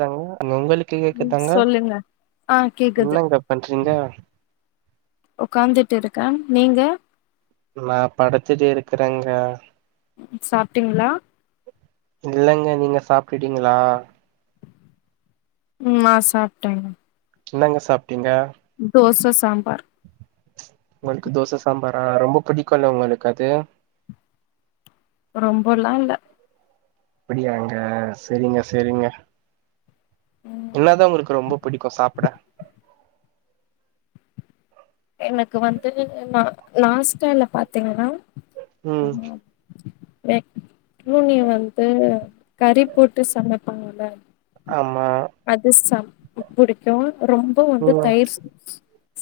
தாங்க அங்க உங்களுக்கு ம் கேக்குதாங்க சொல்லுங்க ஆ கேக்குது என்னங்க பண்றீங்க? ஒக்காந்துட்டுருக்கே நீங்க? நா படுத்துட்டு இருக்குறேங்க சாப்ட்டீங்ளா? இல்லங்க நீங்க சாப்டுடீங்களா? ம் நா சாப்டேங்க என்னங்க சாப் டிங்க? ச சாம்பார் உங்களுக்கு தோச சாம்பாரா ரொம்ப பிடிக்குல்ல உங்களுக்கு அது ரொம்பொல்லா இல்ல அப்பிடியாங்க செரிங்க செரிங்க என்னாதா உங்களுக்கு ரொம்ப புடிக்கு சாப்புட எனக்கு வந்து நா நாஸ்டால பாத்தீங்கனா ம் [unintelligible] மக்ரூனி வந்து கறி போட்டு சமைப்பாங்கல அது ஆமா அது சாப்ட புடிக்கு ரொம்ப வந்து ம் தயிர்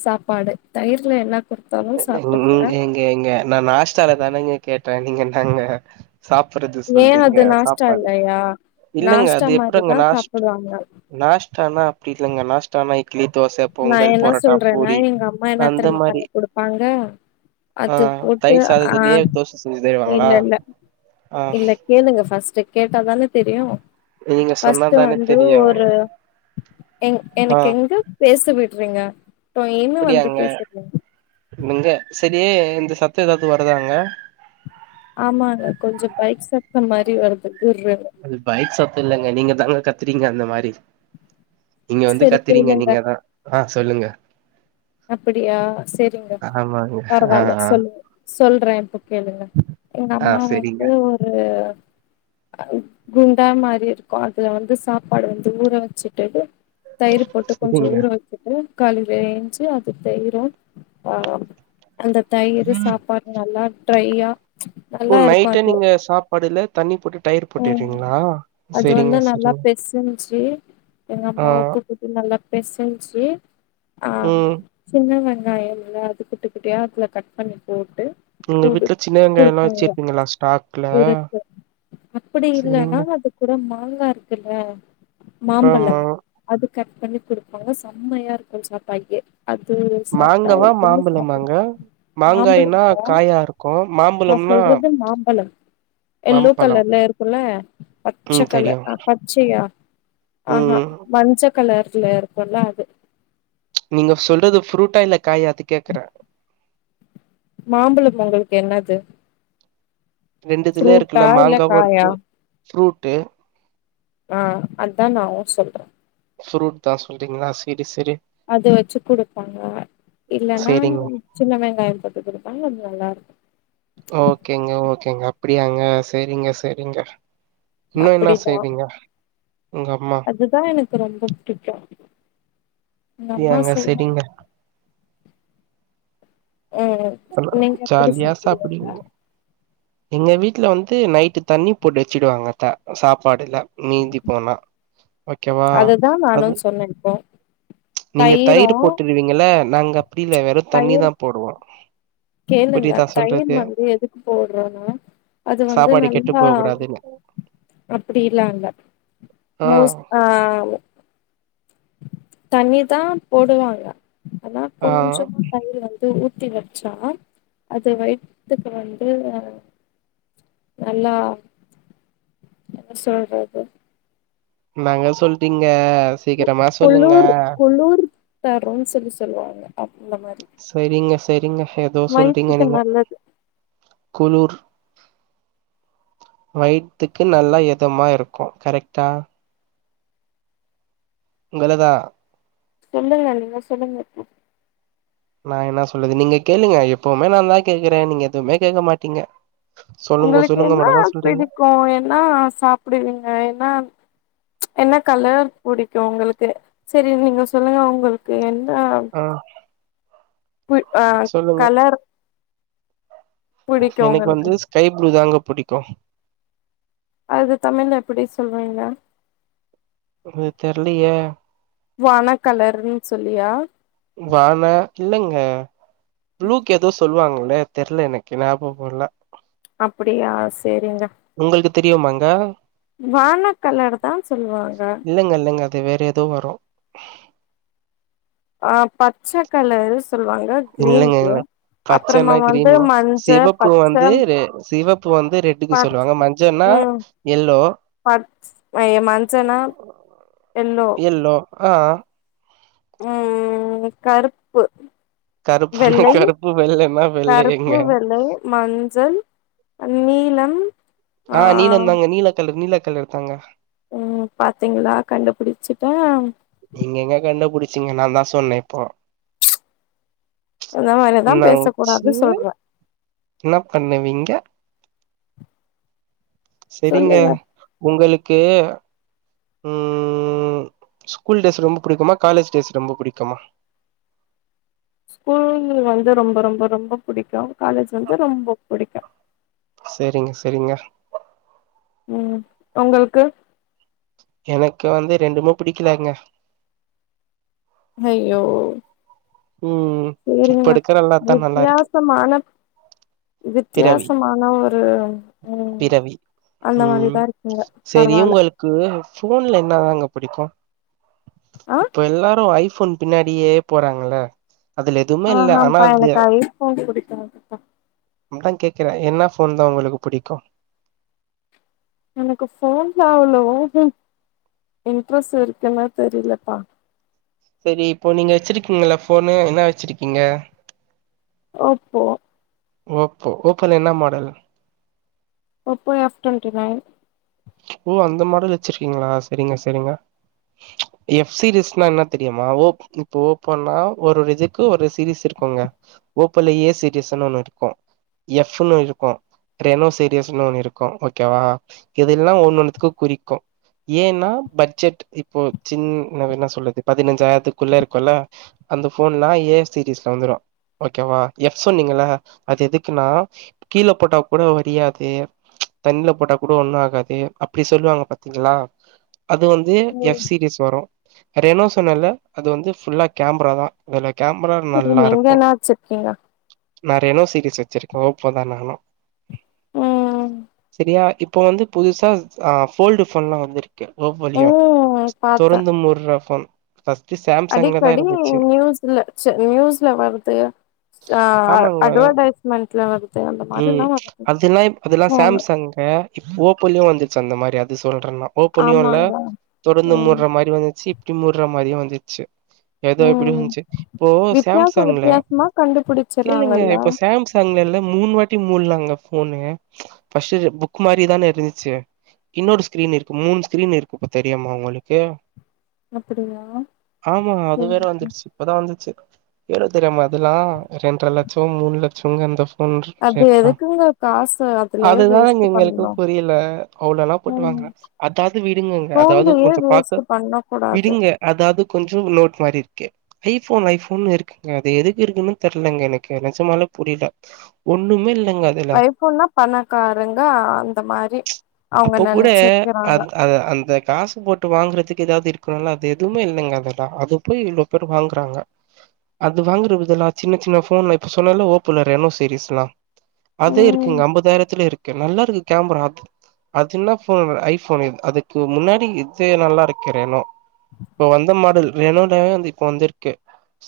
சாப்பாடு தயிர்ல என்ன குடுத்தாலு ம் சாப்ட்டுக்குவே ஏங்க ஏங்க நா நாஸ்டால தானேங்க கேட் டே நீங்க என்னாங்க ஏ அது நாஸ்டா இல்லயா இல்லங்க நாஸ்டா அது மாரிதா சாப்புடுவாங்க டானா அப்டி இல்லங்க நாஸ்டானா இ நா என்ன சொல்றேனா எங்க அம்மா என்ன அந்த தெரிம்மா மாரி பண்ணி குடுப் பாங்க ஆ அது போட்டு தயிர் ஆ சாதத்துலயே தோச செஞ்சு தருவாங்களா இல்லெல்ல ஆ இல்ல கேளுங்க ஃபஸ்ட்டு கேட்டாதானே தெரியு நீங்க ஃபஸ்ட்டு சொன்னாதானே வந்து தெரியு ஒரு எங் ஆ எனக்கு எங்க விட்றிங்க டொய்யின்னு வந்து பேசுறீங்க ங்க செரி இந்த சத்த எதாவ்து வருதாங்க ஆமாங்க கொஞ்சம்பைக் சத்த மாரி வருது கிர்ருன்னு அது பைக் சத்த இல்லங்க நீங்க தாங்க கத்துறீங்க அந்த மாரி இங்க வந்து செரி கத்துறீங்க கேளுங்க நீங்க தா ஆ சொல்லுங்க அப்பிடியா சேரிங்க ஆமாங்க ஆ பரவாயில்ல ஆ சொல்லுங்க சொல்றே இப்ப கேளுங்க எங்க ஆ அம்மா சரிங்க வந்து ஒரு அ குண்டா மாரி இருக்கு அதுல வந்து சாப்பாடு வந்து ஊற வச்சுட்டு தயிர் போட்டு கொஞ்சோ சரிங்க ஊற வச்சிட்டு காலுரேஞ்ச் ப்பியே அது தயிரோ ஆ அந்த தயிர் சாப்பாடு நல்லா டிரையா ஓ நைட்டே நீங்க சாப்பாடு இல்ல தண்ணி போட் ம் அது வந்து நல்லா சரிங்க பெசஞ்சி எங்க ஆ அம்மா உப்பு போட்டு நல்லா பெசஞ்சி ஆ ம் சின்ன வெ வெங்காயோ நல்லா குட்டி குட்டியாக அதல கட் பண்ணி போட்டு உங்க குடு வீட்டு்ல சின்ன வெங்காயோல்லா குடுப்பாங்க வச்சிருப்பீங்களா ஸ்டாக்ல அப்பிடி இல்லன்னா சரிங்க அது கூடமா நல்லா இருக்குல்ல மாம்பழம் ஆமா அது கட் பண்ணி குடுப்பாங்க செம்மையா இருக்கு சாப்ட்டாயே மாங்கவா மாம்பழமாங்க மாங்காய்னா மாம்பழம்ங்க காயா இருக்கு நா மாம்பழம்னா சொல்றது மாம்பழம் எல்லோ மாம்பழம் கலர்ல இருக்குல்ல பச்சை ம் தெரியு கலர் ஆ பச்சையா ஆஹா ம் மஞ்ச கலர் ச்சில இருக்கல்லா அது நீங்க சொல்றது ஃப்ரூட்டா இல்ல காயா அது கேக்குறே மாம்பழம் பொங்களுக்கு என்னது ரெண்டுதுல ஃப்ரூட்டா இருக்குல்ல இல்ல மாங்காவு காயா இருக்கு ஃபுரூட்டு் ஆ அத்தா நானு சொல்றே ஃப்ரூட் தா சொல்றீங்களா சீ் அது வச்சு குடுப்பாங்க இல்லேன்னா செரிங்க சின்ன வெங்காயம் போட்டு குடுப்பாங்க கொஞ்ச நல்லா இருக்கு ஓகேங்க ஓகேங்க அப்டியாங்க செரிங்க செரிங்க இன்னு என்ன அப்டிதா செய்வீங்க உங்க அம்மா அதுதா எனக்கு ரொம்ப பிடிக்கு அப்டியாங்க செரிங்க ம் நீங்க எப்படி ஜாலியா சாப்பிடுவீங்க சாப்டிங்க எங்க வீட்ல வந்து நைட்டு தண்ணி போட்டு வச்சிடுவாங்க சாப்பாடுல மீந்தி போனா ஓகேவா அதுதா அது நானு சொன்னே இப்போ நீங்க தயிரு தயிர் போட்டுருவீங்கள நாங்க கீழ வெறு தண்ணி தயிர் தா போடுவோ கேளுங்க புரியுதா தயிர் சொல்றது வந்து எதுக்கு போடுறோனா அது வந்து சாப்பாடு கெட்டு நல்லா போ கூடாதுன்னு அப்டி இல்ல அங்க ஆ மோஸ் ஆ தண்ணீர் தா போடுவாங்க ஆனா ஆ கொஞ்சம் தயிர் வந்து ஊத்தி வச்சா அது வயித்துக்கு வந்து நல்லா என்ன சொல்றது என்னாங்க சொல்ட்டீங்க சீக்கிரமா சொல்லுங்க தரும்சுன்னு சொல்லுவாங்க அந்த மாரி செரிங்க சேரிங்க ஏதோ சொல்றீங்க வயித்துக்கு நீங்க நல்லது குளூர் வயித்துக்கு நல்லா எதமா இருக்கு கரெக்டா உங்களதா சொல்லுங்க நீங்க சொல்லுங்க இப்ப நா என்ன சொல்லறது நீங்க கேளுங்க எப்பவுமே நா தா கேக்குறே நீங்க எதுவுமே கேட்க மாட்டீங்க சொல்லுங்க உங்களுக்கு சொல்லுங்க என்னா மட்டுந்தா சொல்றீங்க பிடிக்கு என்னா சாப்டுவீங்க என்னா என்ன கலர் புடிக்கு ஒங்களுக்கு சரி நீங்க சொல்லுங்க ஒங்களுக்கு என் ஆ பு அ சொல்லுங்க கலர் புடிக்கு எனக்கு உங்களுக்கு வந்து ஸ்கை ப்ளூ தாங்க புடிக்கு அது தமிழ்ல எப்டி சொல்வீங்க அது தெர்லயே வானக்கலர்ன்னு சொல்லியா வான இல்லைங்க பளூக் ஏதோ சொல்லுவாங்கள நே தெர்ல எனக்கு ஞாபகோ இல்ல அப்படியாஸ் சேரிங்க உங்களுக்கு தெரியுமாங்க வானக்கலர் தா சொல்லுவாங்க இல்லங்க இல்லங்க அது வேறு ஏதோ வறோ ஆ பச்ச கலர்ஸ் இல்லைங்க இல்ல அப்புறமா பச்சைன்னா வந்து கிரீன் மஞ்ச சிவப்பூ பச்ச வந்து சிவப்பூ வந்து ரெட்டுக்கு பச் சொல்லுவாங்க மஞ்சன்னா ம் எல்லோ பச் மஞ்சனா எல்லோ ஆ உ கருப்பு கருப்புன்னா வெள்ளை கருப்பு வெள்ளன்னா கருப்பு வெள்ளையங்க வெள்ளை மஞ்சள் நீளம் ஆ நீலந்தாங்க நீல கலர் நீல த்தங்க எடுத்தாங்க உ பாத்தீங்களா கண்டுபிடிச்சட்டே ச்சிங்க நாதா சொன்னே இப்போ இந்த மாரிதா பேசக் கூடாது ந்னாச்சு சொல்ற என்ன பண்ணுவீங்க சரிங்க சொல்லுங்க உங்களுக் கு உ ஸ்கூல் டேஸ் ரொம்ப பிடிக்குமா காலேஜ் டேஸ் ரொம்ப பிடிக்குமா ஸ்கூல் வந்து ரொம்ப ரொம்ப ரொம்ப பிடிக்கு காலேஜ் வந்து ரொம்போ புடிக்கு சேரிங்க சேரிங்க உ உங்களுக்கு எனக்கு வந்து ரெண்டுமே புடிக்கலங்க அய்யோ ம் இப்ப சேரிங்க எடுக்கிற எல்லாத்தா நல்லா இருக்கு வித்தியாசமான பிறவி வித்தியாசமான ஒரு உ பிறவி அந்த ம் மாரிதா இருக்குங்க செரி பரவால உங்களுக்கு ஃபோன்ல என்னாதாங்க புடிக்கோ ஆ இப்ப எல்லாரு ஐஃப் ஃபோன் பின்னாடியே போறாங்கள ஆஹப்பா எனக்கு ஐ ஃபோன் புடி க்காதுப்பா அதா கேக்குறே என்ன ஃபோன் தா உங்களுக்கு புடிக்கு எனக்கு ஃபோன்ல அவ்ளோ ஒரு இன்ட்ரெஸ்ட் இருக்குன்னா தெரிலப்பா சேரி இப்போ நீங்க வச்சிருக்கீங்கல ஃபோனு என்னா வச்சிருக்கீங்க? ஓப்போ ஓப்போ ஓப்போல என்ன model? Oppo F twenty nine ஓ அந்த மாடல் வச்சிருக்கீங்ளா, செரிங்க செரிங்க எஃப் சீரிஸ்னா என்ன தெரியுமா ஓ இப்ப ஓப்போனா ஒரு இதுக்கு ஒரு சீரிஸ் இருக்குங்க ஓப்போல ஏ சீரிஸுன்னு ஒன்னு இருக்கு எஃபுன்னு இருக்கு ரெனோ சீரிஸ்னு ஒன்னு இருக்கு ஓகேவா இதெல்லா ஒன்னு ஒன்னுத்துக்கு குறிக்கு ஏன்னா பட்ஜெட் இப்போ சின் என்ன சொல்றது பதினஞ்சாயிரத்துக்குள்ள இருக்குல்ல அந்த ஃபோன்லா ஏ சீீரிஸ்ல வந்துரு ஓகேவா எஃப் சொன்னிங்கல அது எதுக்குன்னா கீழ போட்டா கூட வரியாது தண்ணில போட்டா கூட ஒன்னு ஆ காது அப்டி சொல்லுவாங்க பாத்தீங்களா அது வந்து ம் எஃப் சீரிஸ் வரு ரெனோ சொன்னெல்ல அது வந்து ஃபுல்லா கேமரா தா அதுலெ செரி நீங்க என்ன வச்சிர்க்கீங்க? நா ரெனோ சீரிஸ் வச்சிருக்கே ஓப்போ தா நானு ம் செரியா இப் ப‌ வந்து புதுசா அ ஃபோல்டு ஃபோன்லா வந்துரு க்கு ஒப்போலயு ம் பாத்தே தொறந்து மூட்ற ஃபோன் ஃபஸ்ட்டு சாம்சங்ல தா அடிக்கடி இருந்துச்சு நியூஸ்ல நியூஸ்ல வருது அ ஆமாங்க அட்வடைஸ்மெண்ட்ல வருது அந்த ம் மாரில்லா வருது அதெல்லா ஃபோனு போ வந்துச்சு அந்த மாரி அது சொல்ற நா ஓப்போனியோல ஆமாங்க தொறந்து ம் மூட்ற மாரி வந்துச்சி இப்டி மூட்ற மாரியு வந்துச்சு எதோ எப்டி ம் இந்ச்சு இப்போ வித்தியாச சாம்சங்ல வித்தியாசமா கேளுங்க கண்டுபிடிச்சறாங்கல்ல இப்போ சாம்சங்லல்ல மூணு வாட் டி மூல்லாங்க ஃபோனு ஃபஸ்ட்டு புக் மாரி தான இருந்து ச்சு இன்னொரு ஸ்கிரீன் இருக்கு மூணு ஸ்கிரீன் இருக்கு இப்ப தெரியுமா உங்களுக்கு அப்படியா ஆமா அது சரி வேற வந்துருச்சு இப்பதா வந்துச்சு எளோ தெரியுமா அதல்லா ரெண்ர லட்சோ மூணு லட்சொங்க அந்த ஃபோன் அது ரேட்லா எதுக்குங்க காசு அதுலயே வேஸ்ட்டு பண்ணனு அவ்ளொல்லா போட்டு வாங்க அதாது விடுங்கங்க அதாவ்து ஃபோன்லயே கொஞ்ச வேஸ்ட் பாக்க பண்ண கூடாது விடுங்க அதாவ்து கொஞ்சொ நோட் மாரி இருக்கு ஐஃபோன் ஐஃபோன் இருக்குங்க அது எதுக்கு இருக்குனே தெர்லங்க எனக்கு நெஜமாவே புரில ஒன்னுமே இல் ஐஃபோன்னா பணக்காரங்க அந்த மாரி அவங்க அப்போ கூட நெனச்சிருக்கிறாங்க அந் அது அந்த காஸ் போட்டு வாங்குறதுக்கு எதாவது இருக்கணுல்ல அது எதுமே இல்லங்க அதெல்லா அது போய் இவ்ளோ பேரு வாங்குறாங்க அது வாங்குற இதெல்லா சின்ன சின்ன ஃபோன்ல இப்ப சொன்னல்ல ஓப்போல ரெனோ சீரிஸ்லா அதே ம் இருக்குங்க ஐம்பதாயிரத்துல இருக் குன் நல்லா இருக்கு கேம்பரா அத்து அது என்ன ஃபோன் ஐ ஃபோன் இது அதுக்கு முன்னாடி இது நல்லா இருக்கு ரெனோ இப்ப வந்த மாடல் ரெனோலாவே வந்து இப்ப வந்துருக்கு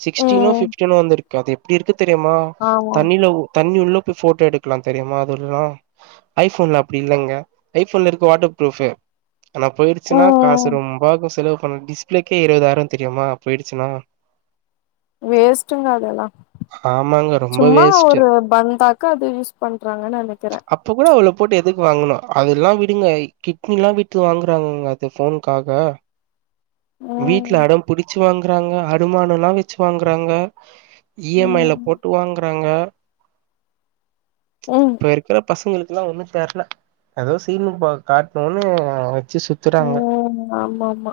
சிக்ஸ்டீனோ ம் பிப்டினோ வந்துருக்கு அது எப்டி இருக்கு தெரியுமா ஆமா தண்ணில உ தண்ணி உள்ள உட்டு ஃபோட்டோ எடுக்கலா தெரியுமா அதுலெல்லா ஐ ஃபோன்ல அப்டி இல்லங்க ஐ ஃபோன்ல இருக்கு வாட்டர் புரூஃப்பு ஆனா போயிடுச்சுன்னா காசு ம் ரொம்பாகு செலவு பண்ண டிஸ் டிஸ்பிளேக்கே இருவதாயிரோ தெரியுமா போயிடுச்சுனா வேஸ்ட்டுங்க அதெல்லா ஆமாங்க ரொம்ப சும்மா வேஸ்ட் ஒரு பந்தாக்கு அது யூஸ் பண்றாங்கன்னு நெனைக்கிற அப்ப கூட அவ்ளோ போட்டு எதுக்கு வாங்கணு அதெல்லா விடுங்க கிட்னி எல்லா வித்து வாங்குறாங்கங்க அது ஃபோன்காக வீட்ல ம் அடம் புடுச்சு வாங் வாங்குறாங்க அடமானோ எல்லா வெச்சு வாங்குறாங்க இஎம்ஐல ம் போட்டு வாங்கறாங்க ம் இப்ப இருக்குறப் பசங்களுக்கெல்லா ஒன்னு தெர்ல எதோ சீனு காட்டணுன்னு வெச்சு சுத்துறாங்க ம் ஆமா ஆமா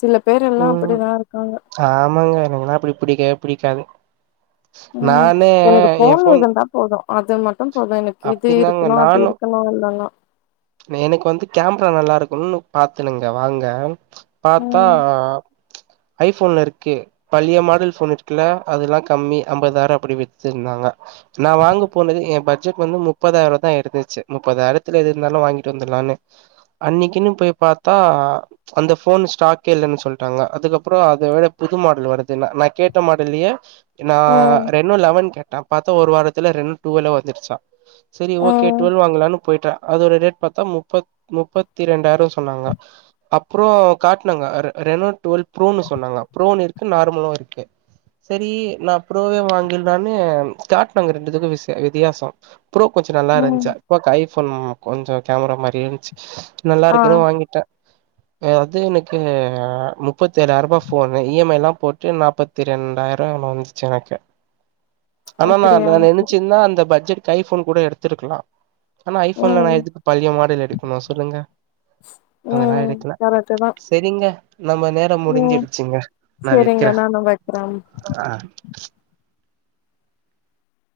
சில பேர் எல்லா ம் அப்படிதா இருக்காங்க ஆமாங்க எனக்குலா அப்டி புடிக்கவேப் புடிக்காது ம் நானே எனக்கு எ போன் ஃபோன் இருந்தா போது அது மட்டும் போது எனக்கு இது அப்டிதாங்க இருக்கணு அது நானு இருக்கணு எல்லாந்தா ஒண்ணு பாத்தனுங்க வாங்க பாத்தா ம் ஐ ஃபோன்ல இருக்கு பழைய மாடல் ஃபோன் இருக்குல அதெல்லா கம்மி ஐம்பதாயிரோ அப்புடி வித்துருந்தாங்க நா வாங்க போனது எ பட்ஜெட் வந்து முப்பதாயிரந்தா இருந்துச்சு முப்பதாயிரத்துல எது இருந்தாலு வாங்கிட்டு வந்துர்லான்னு அன்னைக்குன்னு போய் பாத்தா அந்த ஃபோன்ஸ் ஸ்டாக்கே இல்லன்னு சொல்ட்டாங்க அதுக்கப்புறௌ அத விட புது மாடல் வருதுனா நா கேட்ட மாடல்லயே நா ம் ரெண்னு லெவன் கேட்ட பாத்தா ஒரு வாரத்துல ரெண் டுவெல்லு வந்துருச்சா சேரி ஓகே ம் டுவெல் வாங்கலான்னு போயிட்ட அதோட ரேட் பாத்தா முப்பத் முப்பத்தி ரெண்டாயிரோ சொன்னாங்க அப்புறோ காட்னாங்க ரெ ரெனோ டுவெல் புரோன்னு சொன்னாங்க புரோன்னு இருக்கு நார்மலு இருக்கு சேரி நா புரோவே வாங்குலானு காட்னாங்க ரெண்டுத்துக்கு விஸ்சு வித்தியாசோ புரே கொஞ்சோ நல்லா ம் இருஞ்சு இப்போ கைஃப் போன் கொஞ்சம் கேமரா மாதிரி இருந்துச்சு நல்லா ஆ இருக்குன்னு வாங்கிட்டேன் ஏன் எனக்கு முப்பத்தி ஏழாயிரம் ரூபாய் ஃபோன் இ எம் ஐ எல்லாம் போட்டு நாப்பத்தி ரெண்டாயிரம் வந்துச்சு எனக்கு ஆனா நான் அப்படியா சரி. நினைச்சேந்தா அந்த பட்ஜெட் ஐபோன் கூட எடுத்துருக்கலாம் ஆனா ஐபோன்ல ம் நான் எடுத்துட்டு பழைய மாடல் எடுக்கணும் சொல்லுங்க ம் அதெல்லாம் எடுக்கல கரெக்ட்டு தா செரிங்க நம்ம நேரம் ம் முடிஞ்சுடுச்சுங்க நான் சரிங்க வைக்கிறேன் நானு வைக்கிறே ஆ